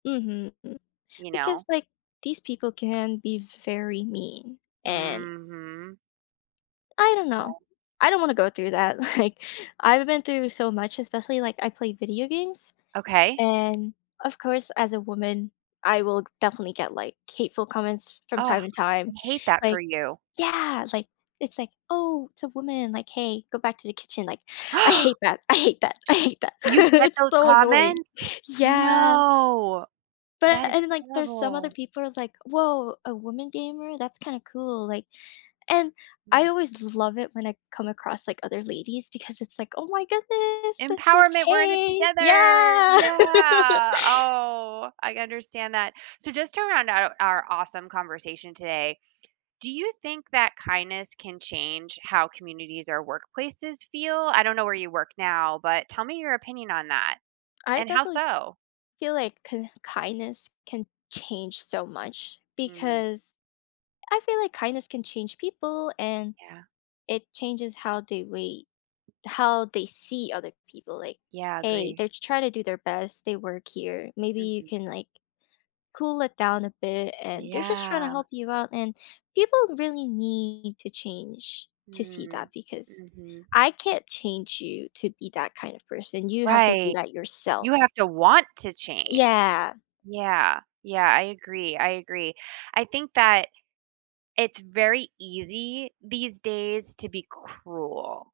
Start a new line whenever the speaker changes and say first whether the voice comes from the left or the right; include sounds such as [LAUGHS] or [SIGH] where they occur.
left: Mhm. M
right: You know?
left: because, like, these people can be very mean, and
right: Mhm.
left: I don't
right: Yeah.
left: know. I don't wanna go through that, like, I've been through so much, especially, like, I play video games,
right: Okay.
left: and, of course, as a woman, I will definitely get, like, hateful comments from
right: Ugh.
left: time to
right: I
left: time.
right: hate that for
left: Like
right: you.
left: Yeah, like, it's like, "Oh, it's a woman," like, "Hey, go back to the kitchen," like, I hate
right: [GASPS]
left: that, I hate that, I hate that.
right: You
left: [LAUGHS]
right: get
left: It's
right: those
left: so annoying.
right: comments?
left: Yeah.
right: No,
left: But
right: that is
left: and then, like, there's some other
right: terrible.
left: people are like, "Woah, a woman gamer? That's kinda cool," like and I
right: Mm.
left: always l love it when I come across, like, other ladies because it's like, "Oh my goodness!" It's like,
right: "Empowerment! We're in it
left: "Hey!"
right: together!
left: Yeah. [LAUGHS]
right: Yeah!" Oh, I understand that. So, just to round out our awesome conversation today, do you think that kindness can change how communities or workplaces feel? I don't know where you work now, but tell me your opinion on that,
left: I
right: and how
left: definitely f
right: so?
left: feel like k kindness can change so much,
right: Mm.
left: because I feel like kindness can change people, and
right: Yeah.
left: it changes how they wait, how they see other people, like,
right: Yeah,
left: "Hey,
right: agree.
left: they're trying to do their best, they work here, maybe you
right: Mhm.
left: can, like, cool it down a bit, and they're just trying to
right: Yeah.
left: help you out." And people really need to change to see
right: Mm.
left: that because
right: Mhm.
left: I can't change you to be that kind of person, you have to do
right: Right.
left: that
right: You
left: yourself.
right: have to want to change.
left: Yeah.
right: Yeah, yeah. I agree, I agree. I think that it's very easy these days to be cruel.